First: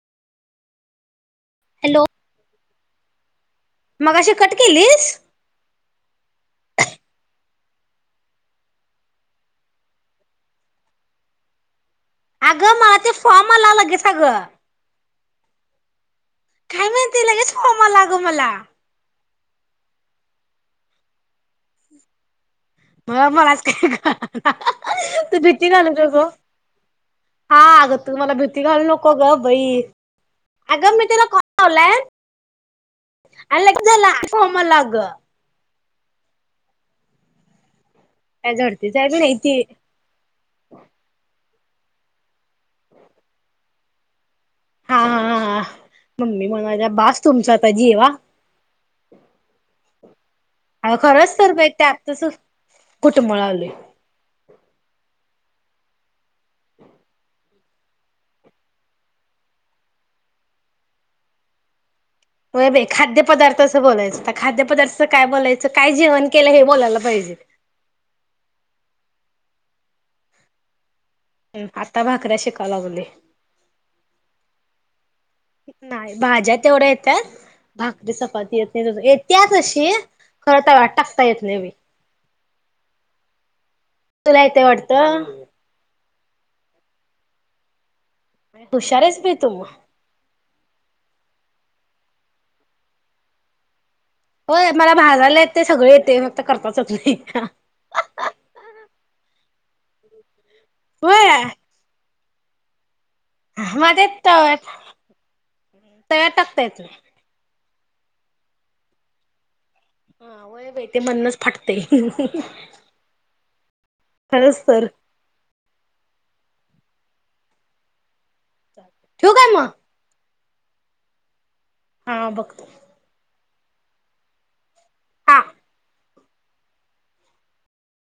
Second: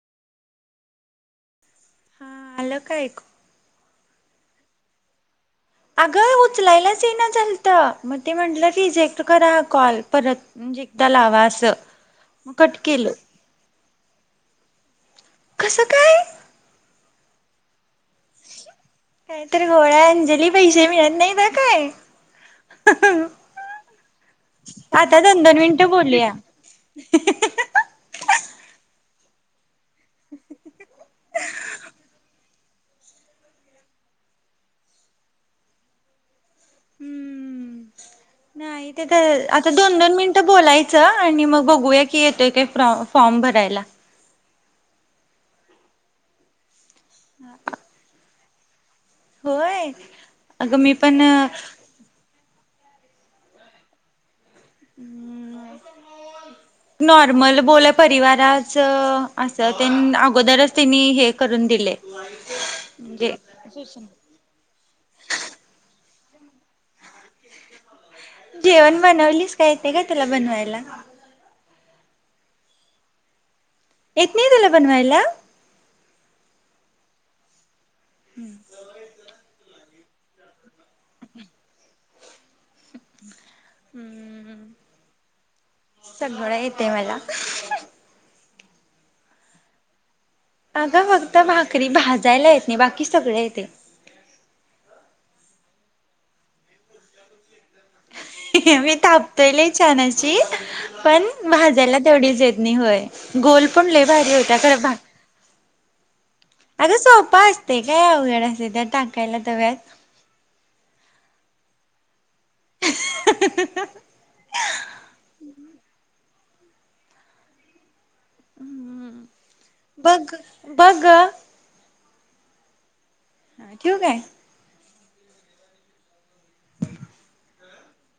Hello - - काय क मगाशी कट केलीस? आगं उचलायलाच इना झालता, मग ती म्हणल रिजेक्ट करा कॉल म्हणजे परत एकदा लावा अस. आगं मला ते फॉर्म आला लगेच आगं कस काय! काय माहिती? लगेच फोम आला आगं मला. काय तरी घोळय अंजली पैसे मिळत नाही बरं काय. मलाच काय कळेना, हं हा.. आता हा.. तु दोन दोन भिती मिनिटं घालवू नको. बोलूया हा अगं.. तू मला भिती घालवू नको. को ग बाई! आगं मी तुला कॉल लावलाय. आणि लगेच झाला कोमल आगं. काय हंमम नाही झडतीच ते आहे की ग नाही ती आता दोन दोन मिनट बोलायचं आणि मग. बघूया की येतोय काय? फ्रॉ फॉर्म भरायला. [inaudible] बास तुमचं आता जेवा. होय.. अगं मी पण? कुठं मळावलय? [unintelligible] होय बाई खाद्य म्हणजे पदार्थाचं बोलायचं आता खाद्यपदार्थाच काय बोलायचं काय जेवण केलं हे बोलायला पाहिजे. जेवण बनवलीस काय? येतय का तुला बनवायला? [unintelligible] येत नाही तुला बनवायला? काय? भाकरी चपाती येत नाहीतशी. येत्या तशी [unintelligible] टाकता येत नाही बाई तुला हम्म येतय वाटतं? सगळं येतय मला. हुशार हायस बाई तु मग. आगं फक्त भाकरी भाजायला येत नाही. बाकी सगळं येतय. ओय मला भाजायला येतय सगळं येतय फक्त करताच येत नाही ही हा [unintelligible] मी थापतोय लई छान! अशी [unintelligible] होय तेवढीच येत नाही होय गोल पण मला लय ते भारी होताय तव्यात खरं भात [inaudible] येत नाही. अरे सोपं अस ते काय उवघड असते त्यात टाकायला तव्यात व्हयं पेटी मधनंच फाटतय खरंच तर ठीऊ काय मग बस ग आ बघतो हा ठिऊ काय? हा.